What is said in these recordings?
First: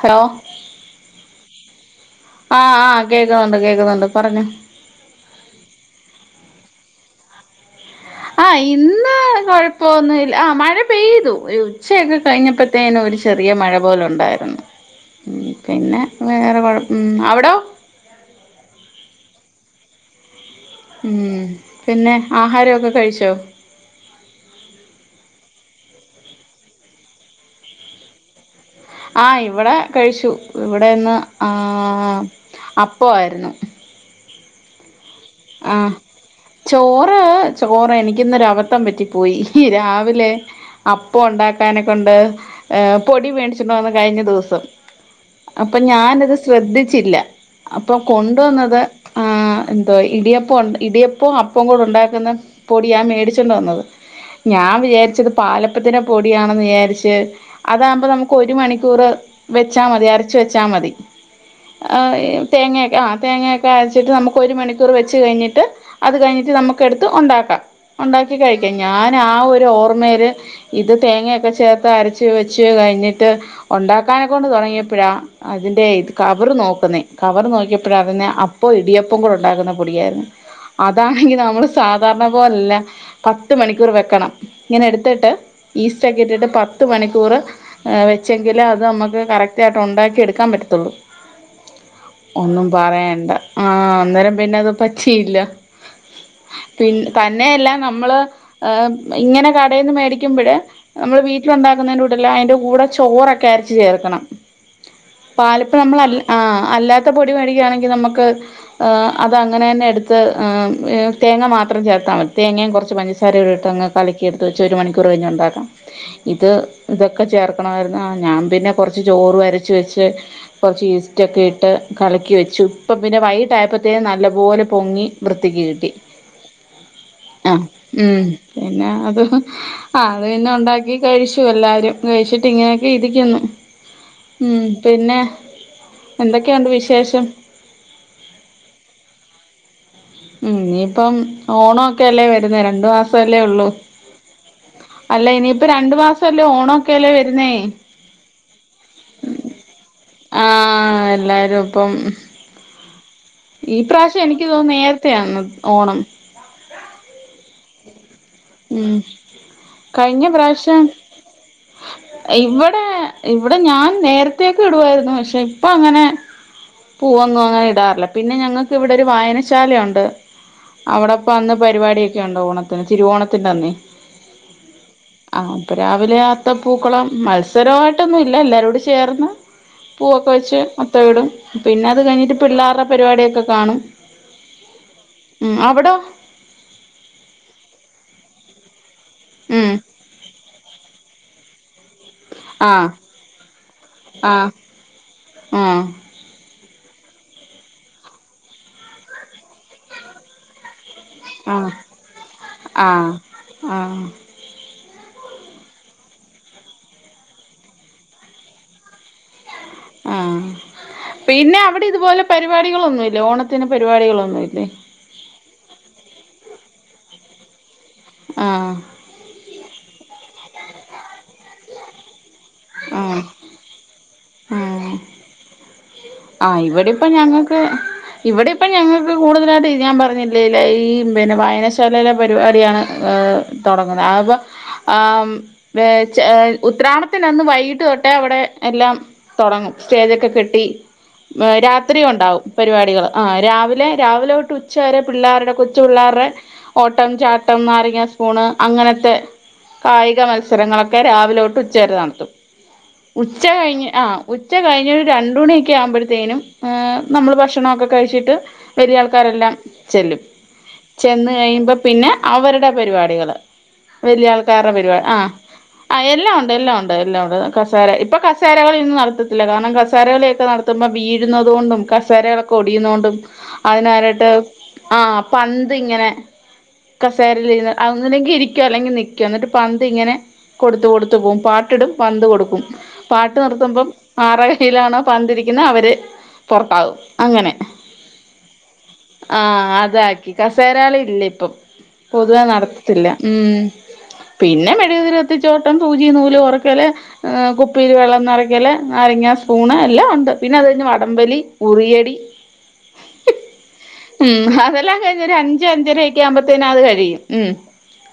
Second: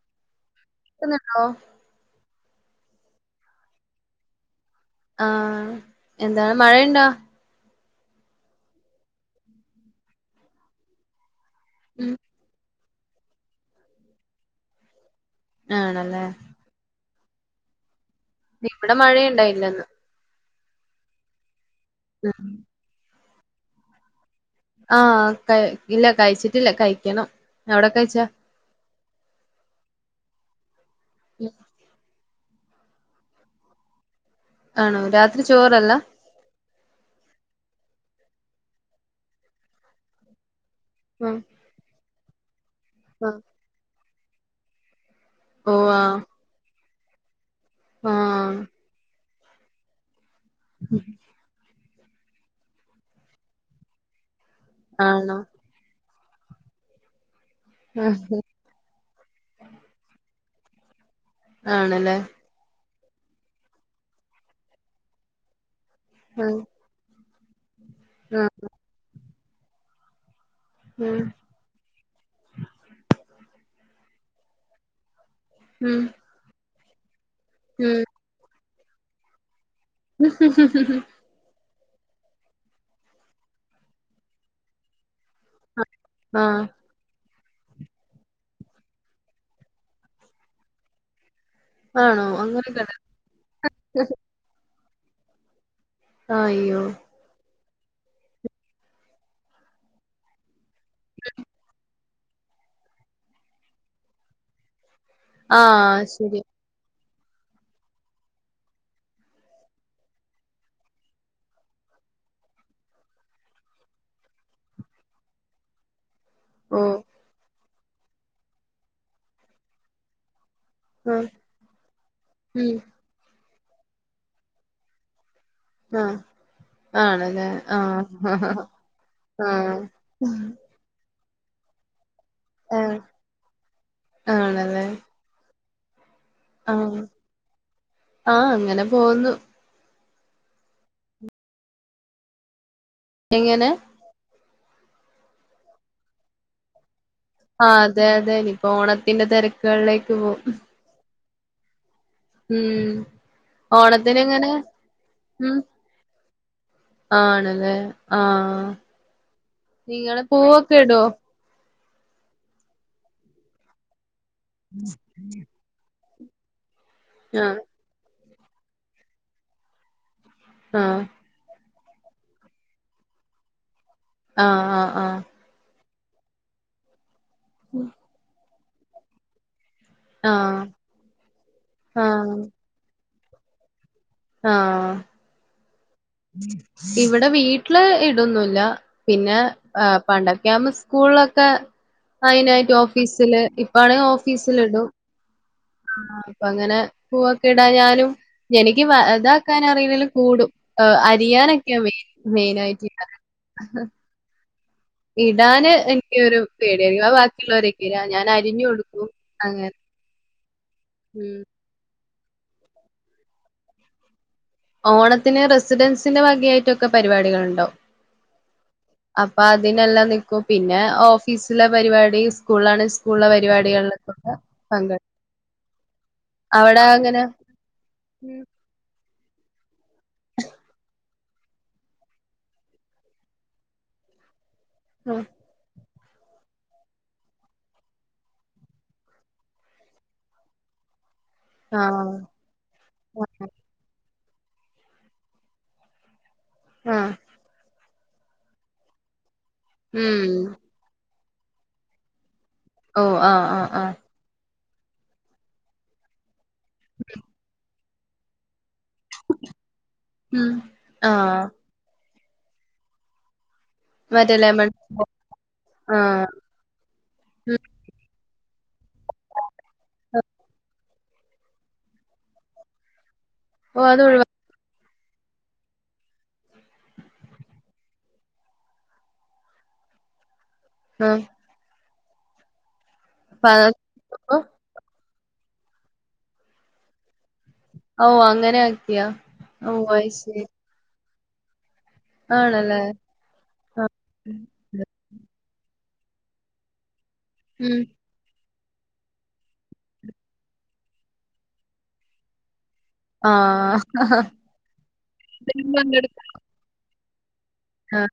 Hello ക്കുന്നുണ്ടോ ആഹ് ആഹ് കേക്കുന്നുണ്ട് കേക്കുന്നുണ്ട് പറഞ്ഞോ ആഹ് എന്താണ് മഴയിണ്ടാ ആഹ് ഇന്ന് കൊഴപ്പൊന്നുവില്ല ആഹ് മഴ പെയ്തു ഒര് ഉം ഉച്ചയൊക്കെ കഴിഞ്ഞപ്പ ത്തേന് ഒരു ചെറിയ മഴ പോലൊണ്ടാരുന്നു പിന്നെ ആണല്ലേ വേറെ കൊഴ അവ്ടോ ഇവ്ടെ മഴേയിണ്ടായില്ലിന്ന് ഉം പിന്നെ ഉം ആഹാരവൊക്കെ കഴിച്ചോ ആഹ് കെ ഇല്ല കഴിച്ചിട്ടില്ല. കഴിക്കണം. അവെടെന്താ കഴിച്ച? ആഹ് ഇവെടെ കഴിച്ചു. ഇവെടെന്ന് ഉം ആഹ് അപ്പം ആരുന്നു. കാണുവോ രാത് ആഹ് ചോറ് ചോറ് എനിക്കിന്നൊരബത്തം പറ്റിപ്പോയി. രാവിലെ അപ്പം ആഹ് ഉണ്ടാക്കേനേ കൊണ്ട് ഏഹ് പൊടി ആഹ് മേടിച്ചോണ്ട് വന്ന് കഴിഞ്ഞ ദിവസം. ഓ അപ്പ ആഹ് ഞാനത് ശ്രദ്ധിച്ചില്ല. അപ്പ ആഹ് കൊണ്ടുവന്നത് ആഹ് എന്തോ ആയി. ഇടിയപ്പ ഒ ഇടിയപ്പോം അപ്പോം കൂടെ ഒണ്ടാക്കുന്ന പൊടിയാ മേടിച്ചോണ്ട് വന്നത്. ഞാൻ വിചാരിച്ചത് ആണോ പാലപ്പത്തിന്റെ പൊടിയാണെന്ന് വിചാരിച്ച്, അതാമ്പോ നമ്മെക്ക് ഒരു മണിക്കൂറ്. വെച്ചാ മതി. അരെച്ച് വെച്ചാ മതി. ആഹ് ആണല്ലേ ഏഹ് തേങ്ങയെക്കെ ആഹ് തേങ്ങയെക്കെ അരച്ചിട്ട് നമ്മെക്ക് ഒരു മണിക്കൂറ് വെച്ച് കഴിഞ്ഞിട്ട്, അത് കഴിഞ്ഞിട്ട് ആഹ് നമ്മെക്ക്. ക്കെ എടുത്ത് ഉണ്ടാക്കാം. ഉണ്ടാക്കി ആഹ് കഴിക്കാം. ഞാൻ ആ ഒരു ഓർമ്മേല്. ഇത് ഉം തേങ്ങക്കെ ചേർത്ത് അരച്ച് വെച്ച് കഴിഞ്ഞിട്ട് ഒണ്ടാക്കാനെക്ക കൊണ്ട് തൊടങ്ങിയപ്പഴാ. അതിൻ്റെ ഉം ഇത് കവെറ് നോക്കുന്നേ. കവെറ് നോക്കിയപ്പോഴാ ഉം അറിഞ്ഞേ, അപ്പോം ഇടിയപ്പം കൂടെ ഒണ്ടാക്കുന്ന. പൊടിയാരുന്നു. അതാണെങ്കി നമ്മെള്. സാധാരണ പോലല്ല. പത്ത് മണിക്കൂറ് വെക്കണം. ഇങ്ങനെ എടുത്തിട്ട്. ഈസ്റ്റെക്കെയിട്ടിട്ട് പ ആഹ് ത്ത് മണിക്കൂറ് വെച്ചെങ്കില് അത് നമ്മെക്ക് കറക്റ്റായിട്ട് ഒണ്ടാക്കി എടുക്കാൻ പറ്റത്തൊള്ളൂ. ആണോ ഒന്നും അങ്ങനെയൊക്കെണ്ട് പറയണ്ട. ആഹ് അന്നേരം പിന്നെ അത് പറ്റിയില്ല. ആയ്യോ. പിന്നെ തന്നെയല്ല, നമ്മെള് ഇങ്ങനെ കടേന്ന് മേടിക്കുമ്പഴ്, നമ്മെള് വീട്ടിലൊണ്ടാക്കുന്നതിന്റെ കൂടെ. ല്ലേ. അയിന്റെ കൂടെ ചോറെക്കെ അരച്ച് ചേർക്കണം. പാലപ്പം നമ്മൾ ആഹ് അല്ലാ ശരി ആഹ് അല്ലാത്ത പൊടി മേടിക്കുവാണെങ്കി നമ്മെക്ക് അത് അങ്ങ അങ്ങനെ തന്നെ എടുത്ത്. ങ് ഏഹ് തേങ്ങ മാത്രം ചേർത്താൽ മതി. തേങ്ങയും കൊറെച്ച് പഞ്ചസാരയും ഇട്ടങ്ങ്. കലക്കിയെടുത്ത് വെച്ച് ഒരു മണിക്കൂറ് കഴിഞ്ഞ് ഒണ്ടാക്കാം. ഇത് ഓ ഇതൊക്കെ ചേർക്കണവാരുന്നു. ഞാൻ പിന്നെ കൊറെച്ച് ചോറും അരച്ച് വെച്ച്. കൊറെച്ച് ആഹ് ഈസ്റ്റെക്കെ ഇട്ട് കലക്കി വെച്ചു. ഉം ഇപ്പം പിന്നെ വൈയിട്ടായപ്പത്തേന് നല്ല. പോല് പൊങ്ങി. വൃത്തിക്ക് കിട്ടി ആഹ് ആണല്ലേ ആഹ് ഉം ആഹ് പിന്നെ അത് ആഹ് അത് പിന്നെ ഒണ്ടാക്കി. ഈ കഴിച്ചു എല്ലാവെര്. ഴിച്ചിട്ട് ഇങ്ങനെയെക്കെ ആഹ് ഇരിക്കുന്ന്. ഉം ആണല്ലേ പിന്നെ. എന്തൊക്കെയൊണ്ട് ആഹ് വിശേഷം? ആഹ് അങ്ങനെ പോന്നു. ഉം ഇനിയിപ്പം ഓണൊക്കെല്ലേ വരുന്നേ രണ്ടു മാസല്ലേ എങ്ങനെ ഒള്ളൂ അല്ല ഇനിയിപ്പോ രണ്ടു മാസം സല്ലേ ഓണൊക്കെല്ലേ വരുന്നേ ആഹ് അതെ അതെ ഇനിയിപ്പോ ഓണത്തിന്റെ തെരക്കുകളിലേക്ക് പോവും ആഹ് എല്ലാരും പ്പം ഉം ഈ ഓണത്തിന് പ്രാശ്യം എനിക്ക് എങ്ങനെ തോന്നുന്നു നേ രത്തേ യാന്ന് ഉം ഓണം ആണല്ലേ ആഹ് ഉം ങ്ങള് പൂവൊക്കെ ഇട്വോ ഇവടെ ഇവടെ ഞാൻ നേരത്തേക്കെ ഇടുവായിരുന്നു പക്ഷെ ഇപ്പൊ അങ്ങനെ പൂവൊന്നും ആഹ് അങ്ങനെ ഇടാറില്ല പിന്നെ ഞങ്ങക്ക് ഇവിടെ ഒരു വായനശാലയുണ്ട് ആഹ് അവിടെപ്പൊ അന്ന് പരിപാടിയൊക്കെ ഒണ്ട് ഓണത്തിന് തിരുവോണത്തിന്റെന്നേ ആഹ് ആഹ് ആഹ് ആഹ് അപ്പൊ രാവിലെ അത്ത പൂക്കളം മത്സരായിട്ടൊന്നും ഇല്ല എല്ലാരുടി ചേർന്ന് പൂവൊക്കെ വെച്ച് ആഹ് അത്ത വിടും പിന്നെ അത് ആഹ് ആഹ് കഴിഞ്ഞിട്ട് പിള്ളേരുടെ പരിപാടിയൊക്കെ കാണും ആഹ് ഉം അവിടൊ ഇവടെ വീട്ടില് ഇടൊന്നുല്ല പിന്നെ ഉം ങ് പണ്ടൊക്കെ ആകുമ്പോ സ്കൂളിലൊക്കെ അയിനായിട്ട് ആഹ് ഓഫീസില് ഇപ്പാണെങ്കി ആഹ് ഓഫീസിലിടും ആഹ് ആഹ് അപ്പങ്ങനെ പൂവൊക്കെടായാലും എനിക്ക് വാ ഇതാക്കാനറിയില്ലേലും കൂടും ങ് ആഹ് അരിയാനൊക്കെയാ മെയി മെയിനായിട്ട് ആഹ് ആഹ് ഇടാന് എനിക്കൊരു പേടിയാ [unintelligible] ബാക്കിയുള്ളൊരൊക്കെ ഞാൻ അരിഞ്ഞു കൊടുക്കും അങ്ങനെ ആഹ് ഉം പിന്നെ അവിടെ ഇതുപോലെ പരിപാടികളൊന്നുംല്ലേ ഓണത്തിന് പരിപാടികളൊന്നുംല്ലേ ഓണത്തിന് റെസിഡെൻസിന്റെ വകായിട്ടൊക്കെ പരിപാടികളുണ്ടാകും ആഹ് അപ്പ അതിനെല്ലാം നിക്കും പിന്നെ ഓഫീസിലെ പരിപാടി സ്കൂളാണേ ആഹ് സ്കൂളിലെ പരിപാടികളിലേക്കൊക്കേ ആഹ് പങ്കെടു ആഹ് അവിടെ ഇവിടിപ്പൊ അങ്ങനെ ഞങ്ങക്ക് ഇവടി കൂടുതലായിട്ട് ഞാൻ പറഞ്ഞില്ലേ ല്ലെ ഈ പിന്നെ വായനശാലയിലെ പരിപാടിയാണ് ങ് തൊടങ്ങുന്നേ അപ്പം ഉം ആം വേ ചെ ഉത്രാണത്തിന്റെ അന്ന് വൈകിട്ട് തൊട്ടെ അവിടെ എല്ലാം തൊടങ്ങും സ്റ്റേജൊക്കെ കെട്ടി ആഹ് രാത്രിയൊണ്ടാവും പരിപാടികള് ആഹ് രാവിലെ രാവിലെ തൊട്ട് ഉച്ചവരെ പിള്ളേര്ടെ കൊച്ചു പിള്ളേരുടെ ആഹ് ഓട്ടം ചാട്ടം നാരങ്ങ സ്പൂണ് അങ്ങനത്തെ കായിക ഉം മത്സരങ്ങളൊ ക്കെ രാവിലെ തൊട്ട് ഉച്ചവരെ നടത്തും ഉച്ച കഴിഞ്ഞ് ആഹ് ഉച്ച കഴിഞ്ഞ് രൂ രണ്ടു മണി ക്കെ ആവുമ്പഴത്തേനും നമ്മള് ഭക്ഷണൊക്കെ കഴിച്ചിട്ട് ചെറിയ ആൾക്കാരെല്ലാം ചെല്ലും ഉം ചെന്ന് ആഹ് കഴിയുമ്പോ പിന്നെ അവരുടെ പരിപാടികള് വലിയ മറ്റേ ലെമൺ ആൾക്കാരുടെ പരിപാടി ആഹ് ആഹ് എല്ലാം ഒണ്ട് എല്ലാം ഒണ്ട് [unintelligible] ഉം കസേര ഇപ്പൊ കസേരകളി ഇന്നും നടത്തത്തില്ല കാരണം കസാരകളിയൊക്കെ നട ത്തുമ്പോ വീഴുന്നതുകൊണ്ടും കസേരകളൊക്കെ ഒടിയുന്നോണ്ടും ഓ അത് ഒഴിവാ അതിനാരട്ട് ആഹ് പന്തിങ്ങനെ കസേരയിലിരുന്ന് അങ്ങനെങ്കി ഇരിക്കോ അല്ലെങ്കി നിൽക്കോ എന്നിട്ട് പന്തിങ്ങനെ കൊടുത്തു കൊടുത്തു ആഹ് പോകും പാട്ടിടും പന്ത് കൊടുക്കും പാട്ട് നിർത്തുമ്പം അപ്പൊ ആറേകയ്യിലാണോ പന്തിരി ക്ക്ണെ അവര് പൊറത്താവും അങ്ങനെ ഓഹ് അങ്ങനെ ആക്കിയോ ഓഹ് അയ്ശെരി തേരാളി ഇല്ല ഇപ്പം പൊതുവേ ആണല്ലേ നടത്തില്ല ഉം ആഹ് പിന്നെ മെഴുകുതിരി ത്തിച്ചോട്ടം സൂചി നൂല് കോറ്ക്കല് ഉം കുപ്പിൽ വെള്ളം നെറ ക്കല് നാരങ്ങ സ്പൂണ് എല്ലാം ഒണ്ട് പിന്നെ അത് കഴിഞ്ഞ വടംവലി ഉറിയടി ആഹ് ഉം അതെല്ലാം കഴിഞ്ഞൊരു അഞ്ച് അഞ്ചര ഒക്കെ ആവുമ്പൊ ത്തെന് അത് കഴിയും ഉം ആഹ്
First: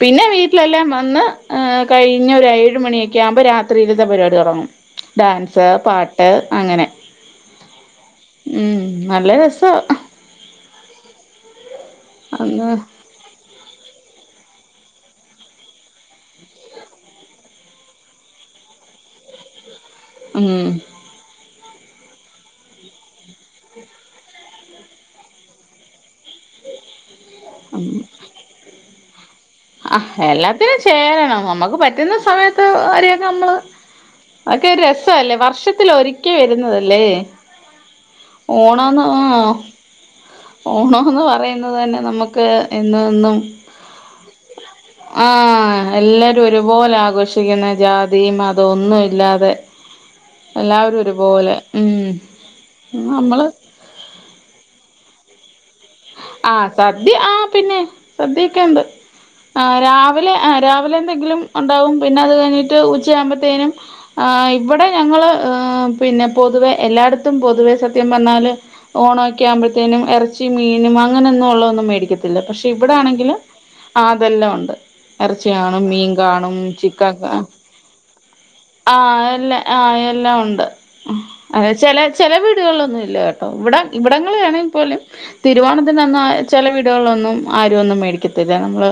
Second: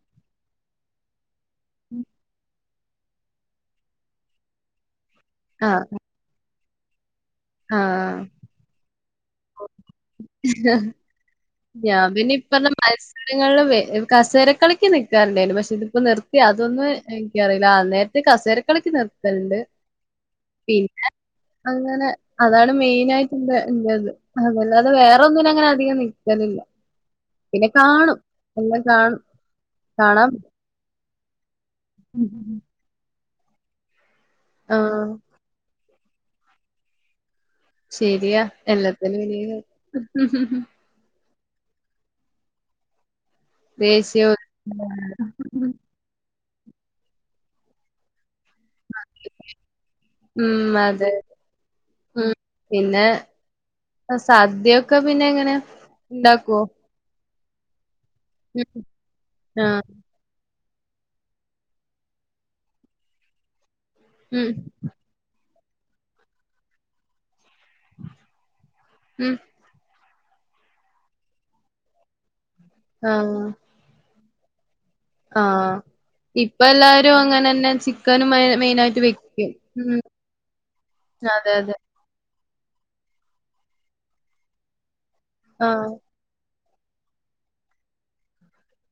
പിന്നെ വീട്ടിലെല്ലാം വന്ന് ങ് കഴിഞ്ഞ് ഒരു ഏഴ് മണിയൊക്കെ ആകുമ്പോ രാത്രീലത്തെ പരിപാടി തൊടങ്ങും ഡാൻസ് ആഹ് പാ ട്ട് അങ്ങനെ ആഹ് ഉം നല്ല രസ ഞാൻ പിന്നെ ഇപ്പ [unintelligible] ങ്ങളും കസേര കളിക്ക് നൽക്കാറുണ്ടായിരുന്നു പക്ഷെ ഇതിപ്പോ നിർത്തിയ അതൊന്നും എനിക്കറിയില്ല അന്നേ ത് കസേരക്കളിക്ക് നിർത്തൽണ്ട് ഉം പിന്നെ അങ്ങനെ അതാണ് മെയിനായിട്ട് എന്റെത് അതല്ലാതെ വേറൊന്നിനും അങ്ങനെ അധികം നി ക്കലില്ല പിന്നെ കാണും എല്ലാം കാണും ആഹ് കാണാം എല്ലാത്തിനും ചേരണം നമ്മുക്ക് പറ്റുന്ന സമയത്ത് അവരിയൊക്കെ നമ്മള് അഒക്കെ ഒരു ആഹ് രസല്ലേ വർഷത്തില് ഒരിക്കൽ വരുന്നതല്ലേ ശരിയാ ഓണോന്ന് എല്ലാത്തിനും ആഹ് വലിയ ഓണോന്ന് പറയാ ന്ന് തന്നെ നമുക്ക് എന്നു എന്നും ദേശ്യോ ഉം ആഹ് എല്ലാരും ഒരുപോലെ ആഘോഷിക്കുന്ന ജാതി മതം ഒന്നും ഇല്ലാതെ ഉം എല്ലാവരും അതെ ഒരുപോലെ ഉം നമ്മള് സാദ്യയൊക്കെ പിന്നെ എങ്ങനെ ഇണ്ടാക്കുവോ ആഹ് സദ്യ ആഹ് പിന്നെ സദ്യൊക്കെ ഉം ഉണ്ട് ആഹ് രാ വിലെ ആഹ് രാവിലെ എന്തെങ്കിലും ഉണ്ടാവും പിന്നെ അത് കഴിഞ്ഞിട്ട് ഉച്ച ആവുമ്പത്തേനും ഉം ആഹ് ഇവിടെ ഞങ്ങള് എഹ് പിന്നെ പൊതുവെ എല്ലായിടത്തും പൊതുവെ സത്യം പറഞ്ഞാല് ഉം ഓണോക്കെയാഉമ്പൾത്തേനും ഇറച്ചി മീനും അങ്ങനെയൊന്നും ഉള്ളതന്നും മേടിക്കത് ത്തില്ല പക്ഷെ ഇവിടെ ആണെങ്കിലും ആഹ് അതെല്ലാം ഉണ്ട് ഇറച്ചി ആഹ് കാണും മീൻ കാണും ഇപ്പ എല്ലാരും ചിക്കൻ അങ്ങനെന്നെ ചിക്കനും മെ മെയിനായിട്ട് ആഹ് വെക്കും എല്ലേ ഉം ആഹ് എല്ലാം ഉണ്ട് അതെ ചെലേ ചെലെ വീടുകൾളൊന്നും ഇല്ല കേട്ടോ ഇവിട ഇവിടങ്ങള ആണെ പോലും ആഹ് തിരുവോണത്തിനന്ന് ചെലെ വീടുകൾലൊന്നും ആരും ഒന്നും മേടിക്കത്തില്ല നമ്മള്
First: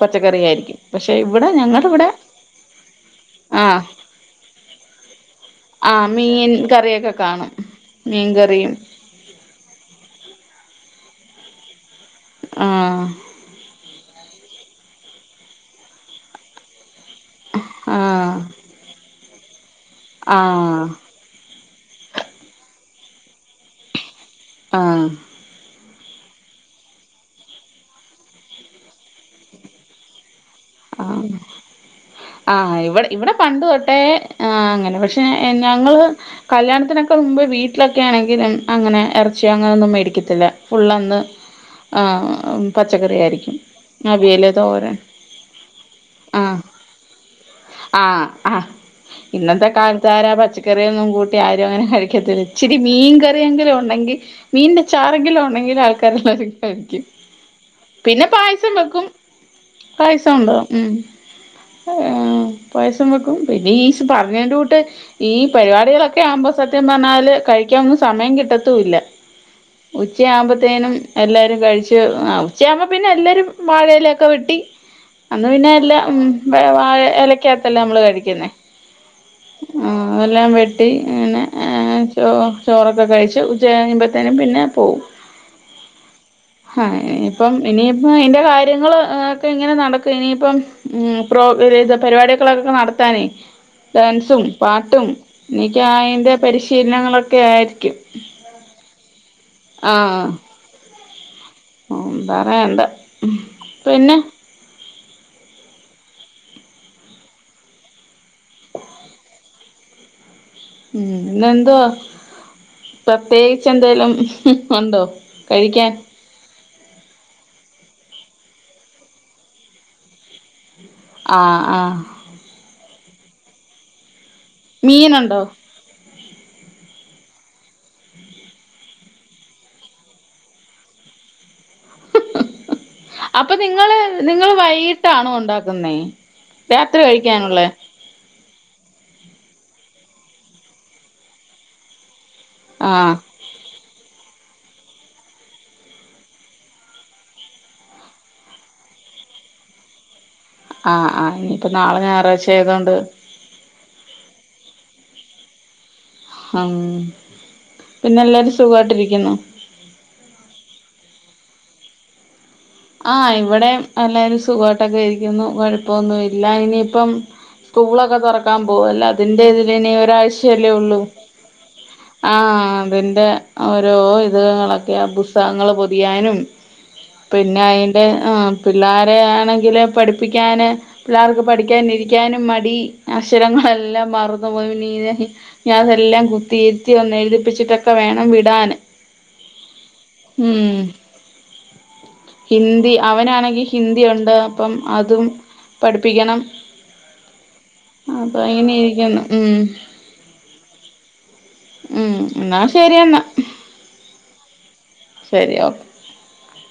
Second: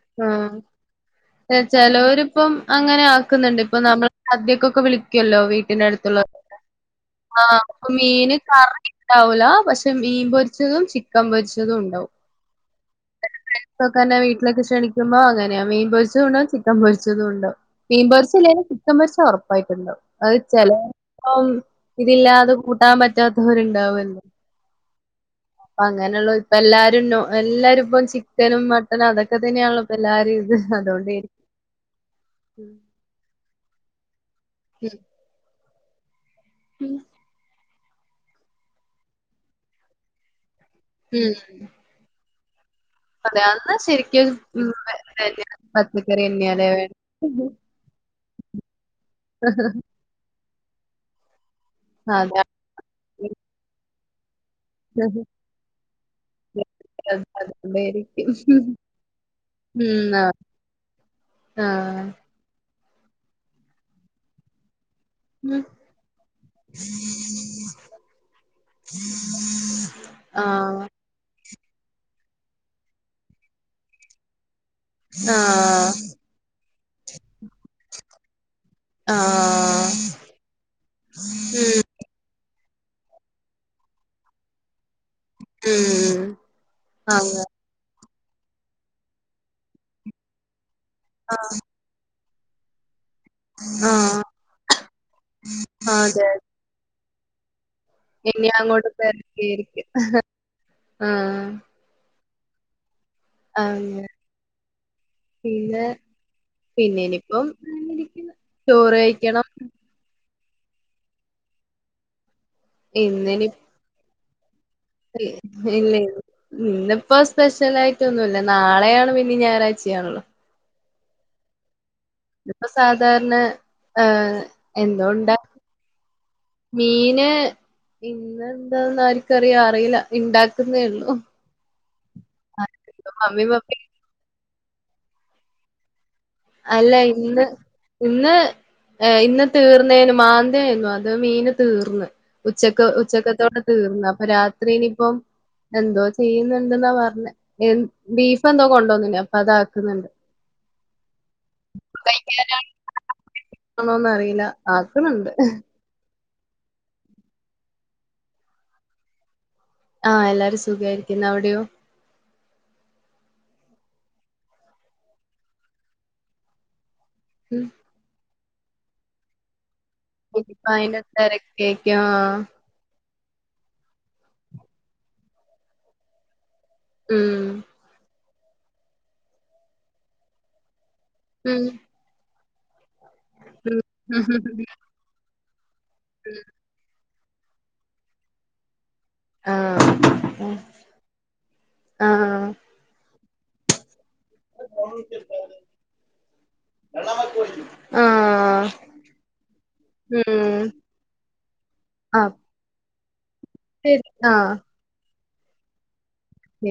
പച്ചക്കറി ആയിരിക്കും പക്ഷെ ഇവിടെ ആഹ് ഞങ്ങടെ ഇവിടെ ചെലോരിപ്പം അങ്ങനെ ആക്കുന്നുണ്ട് ഇപ്പൊ ആഹ് നമ്മൾ സദ്യക്കൊക്കെ വിളിക്ക്യോല്ലോ വീട്ടിന്റെ ആഹ് അടുത്തുള്ളടെ മീൻ കറിയൊക്കെ കാണും ആഹ് അപ്പൊ മീന് മീൻകറിയും കറി ണ്ടാവൂല പക്ഷെ മീൻ പൊരിച്ചതും ചിക്കൻ പൊരിച്ചതും ഉണ്ടാവും ആഹ് ഫ്രെണ്ട്സ് ഒക്കെ എന്നെ [inaudible] വീട്ടിലൊക്കെ ക്ഷണിക്കുമ്പോ അങ്ങനെയാ മീൻ പൊരിച്ച ഉണ്ടാവും ച്ചി ക്കൻ പൊരിച്ചതും ഉണ്ടാവും മീൻ പൊരിച്ച ആഹ് ഇല്ലേലും ചിക്കൻ പൊരിച്ച ഉറപ്പായിട്ടും ഉണ്ടാവും അത് ചെലേ ആഹ് പ്പം ഇതില്ലാതെ കൂട്ടാൻ പറ്റാത്തവരുണ്ടാവൊല്ലോ അഹ് ആഹ് പ്പങ്ങനെള്ളോൽ ഇപ്പ എല്ലാരും നൊ എല്ലാരും ഇപ്പ ചിക്കനും മട്ടനും അതൊ ഒക്കെ തന്നെയാണോപ്പൊ എല്ലാവാരും ഇത് ആഹ് അതുകൊണ്ടേരിക്കും ആഹ് ഇവടെ ഇവടെ പണ്ട് തൊട്ടെ ആഹ് ഉം അങ്ങനെ പക്ഷ് ഏഹ് ഞങ്ങള് ഉം കല്യാണത്തിനൊക്കെ മുമ്പ് വീ ട്ടിലൊക്കെ ആണെങ്കി അങ്ങനെ ഇറച്ചിയോ അങ്ങനൊന്നും മേടിക്കത്തില്ല ഫുള്ളന്ന് ഉം ആഹ് പച്ചക്കറി അതെ ആയിരിക്കും അവിയല് തോരൻ ആഹ് പച്ചക്കറിന്ന്യാലേ [inaudible] ആഹ് ആഹ് ഇന്നത്തെ കാലത്ത് ആരാ പച്ചക്കറിയൊന്നും കൂട്ടി ആരും അങ്ങനെ കഴിക്കത്തില് അതാ ഇച്ചിരി മീൻ കറിയെങ്കിലും ഉണ്ടെങ്കിൽ മീന്റെ ചാറെങ്കിലും ഉണ്ടെങ്കിൽ ആൾക്കാരെല്ലായിരിക്കും കഴിക്കും പിന്നെ അതുകൊണ്ടായിരിക്കും പായസം വെക്കും ഉം പായസം ആഹ് ഉണ്ടാവും ഉം ആഹ് പായസം വെക്കും പിന്നെ ഈ പറഞ്ഞേന്റെ കൂട്ട് ഈ ഉം പരിപാടികളൊക്കെ ആവുമ്പോ സത്യം പറഞ്ഞാല് കഴിക്കാൻ ഒന്നും സമയം കിട്ടത്തുല്ല ഉച്ച ആഹ് ആഉമ്പത്തേനും എല്ലാരും കഴിച്ച് ഉച്ചയാവുമ്പോ പിന്നെ എല്ലാരും വാഴയിലൊക്കെ വെട്ടി അന്ന് പിന്നെ ആഹ് എല്ലാം ഉം വാഴ എല ക്കാത്തല്ലേ നമ്മൾ കഴിക്കുന്നേ ആഹ് അതെല്ലാം വെട്ടി അങ്ങനെ ആ ഉം ഹ് ചോ ചോറൊക്കെ കഴിച്ച് ഉച്ച കഴിയുമ്പത്തേനും പിന്നെ പോകും ഉം ആഹ് അങ്ങ ഇപ്പം അഹ് ഇനിയിപ്പോ ഇന്റെ കാര്യങ്ങൾ ഒക്കെ ഇങ്ങനെ നടക്കും ഇനിയിപ്പം പ്രോഗ്ര പരിപാടി കളൊക്കെ നടത്താനേ ആഹ് ഡാൻസും പാട്ടും എനിക്ക് അതെ അതിന്റെ പരിശീലനങ്ങളൊക്കെ ആയി ഇനി അങ്ങോട്ട് പ്രതേകിച്ചും ആഹ് എന്താ പറയാ എന്താ [unintelligible] ആഹ് പിന്നെ പിന്നെ ഇനിയിപ്പം ചോറ് കഴിക്കണം ഉം ഇന്നെന്തുവാ ഇന്നിനി പ്രത്യേകിച്ച് എന്തേലും ഉണ്ടോ കഴിക്കാൻ ഇല്ല ഇന്നിപ്പോ സ്പെഷ്യലായിട്ടു ഒന്നുമില്ല നാളെയാണ് പിന്നെ ഞായറാഴ്ചയാണല്ലോ ആ ഹ് ആഹ് ഇന്ന് സാധാരണ അഹ് എന്നും മീനുണ്ടോ ഉണ്ടാക്കുന്ന മീന് ഇന്നെന്താന്ന് ആർക്കും അറിയാം അറിയില്ല ഉണ്ടാക്കുന്നേ ഉള്ളു മമ്മി അപ്പൊ പപ്പ നിങ്ങള് നിങ്ങള് വൈകിട്ടാണോ ഉണ്ടാക്കുന്നേ അല്ല രാത്രി ഇന്ന് കഴിക്കാനുള്ളേ ഇന്ന് ഇന്ന് തീർന്നേന് മാന്തായിരുന്നു അത് മീന് തീർന്ന് ഉച്ചക്ക് ആ ഉച്ചക്കത്തോടെ തീർന്ന് അപ്പൊ രാത്രിനി ഇപ്പം എന്തോ ചെയ്യുന്നുണ്ടെന്ന പറഞ്ഞെ ബീഫ് എന്തോ കൊണ്ടോനീന്നു അപ്പൊ അത് ആക്കുന്നുണ്ട് ആഹ് ആഹ് ഇനിയിപ്പോ നാളെ ഞായറാഴ്ച ആയതോണ്ട് ആണോന്നറിയില്ല ആക്കണുണ്ട് അഹ് പിന്നെ എല്ലാരും സുഖമായിട്ടിരിക്കുന്നോ ആഹ് എല്ലാരും സുഖായിരിക്കുന്നു അവിടെയോ ആഹ് ഇവിടെ എല്ലരും സുഖമായിട്ടൊ ക്കെ ഇരിക്കുന്നു കുഴപ്പമൊന്നും ഇല്ല ഇനിയിപ്പം ഉം സ്കൂളൊക്കെ തുറക്കാൻ പോകല്ലേ അതിന്റെതിൽ ഇ ഇനിപ്പ ഒരാഴ്ചയുള്ളു അയിന്റെ തെരക്കേക്കും ആഹ് അതിന്റെ ഓരോ ഇതോളൊക്കെയാ പുസ്തകങ്ങൾ പൊതിയാനും ഉം പിന്നെ അതിൻ്റെ അഹ് പിള്ളേരെ ആണെങ്കിൽ പഠിപ്പിക്കാൻ പിള്ളേർക്ക് ഉം പഠിക്കാൻ ഇരി ഇരിക്കാനും മടി അക്ഷരങ്ങളെല്ലാം മാറുന്നു പോ ഇ ഇനി അതെല്ലാം കുത്തിയിരുത്തി ഒന്ന് എഴുതിപ്പിച്ചിട്ടൊക്കെ വേണം വിടാന് ആഹ് ഉം ആഹ് ഹിന്ദി അവനാണെങ്കിൽ ഹിന്ദിണ്ട് അപ്പം അതും പഠിപ്പിക്കണം അപ്പൊ ഇ ആഹ് ങ്ങനെയിരിക്കുന്നു ഉം ഉം ഉം ആഹ് എന്നാൽ ശരിയെന്ന ശരി ആഹ് ശരി ഓക്കെ ഉം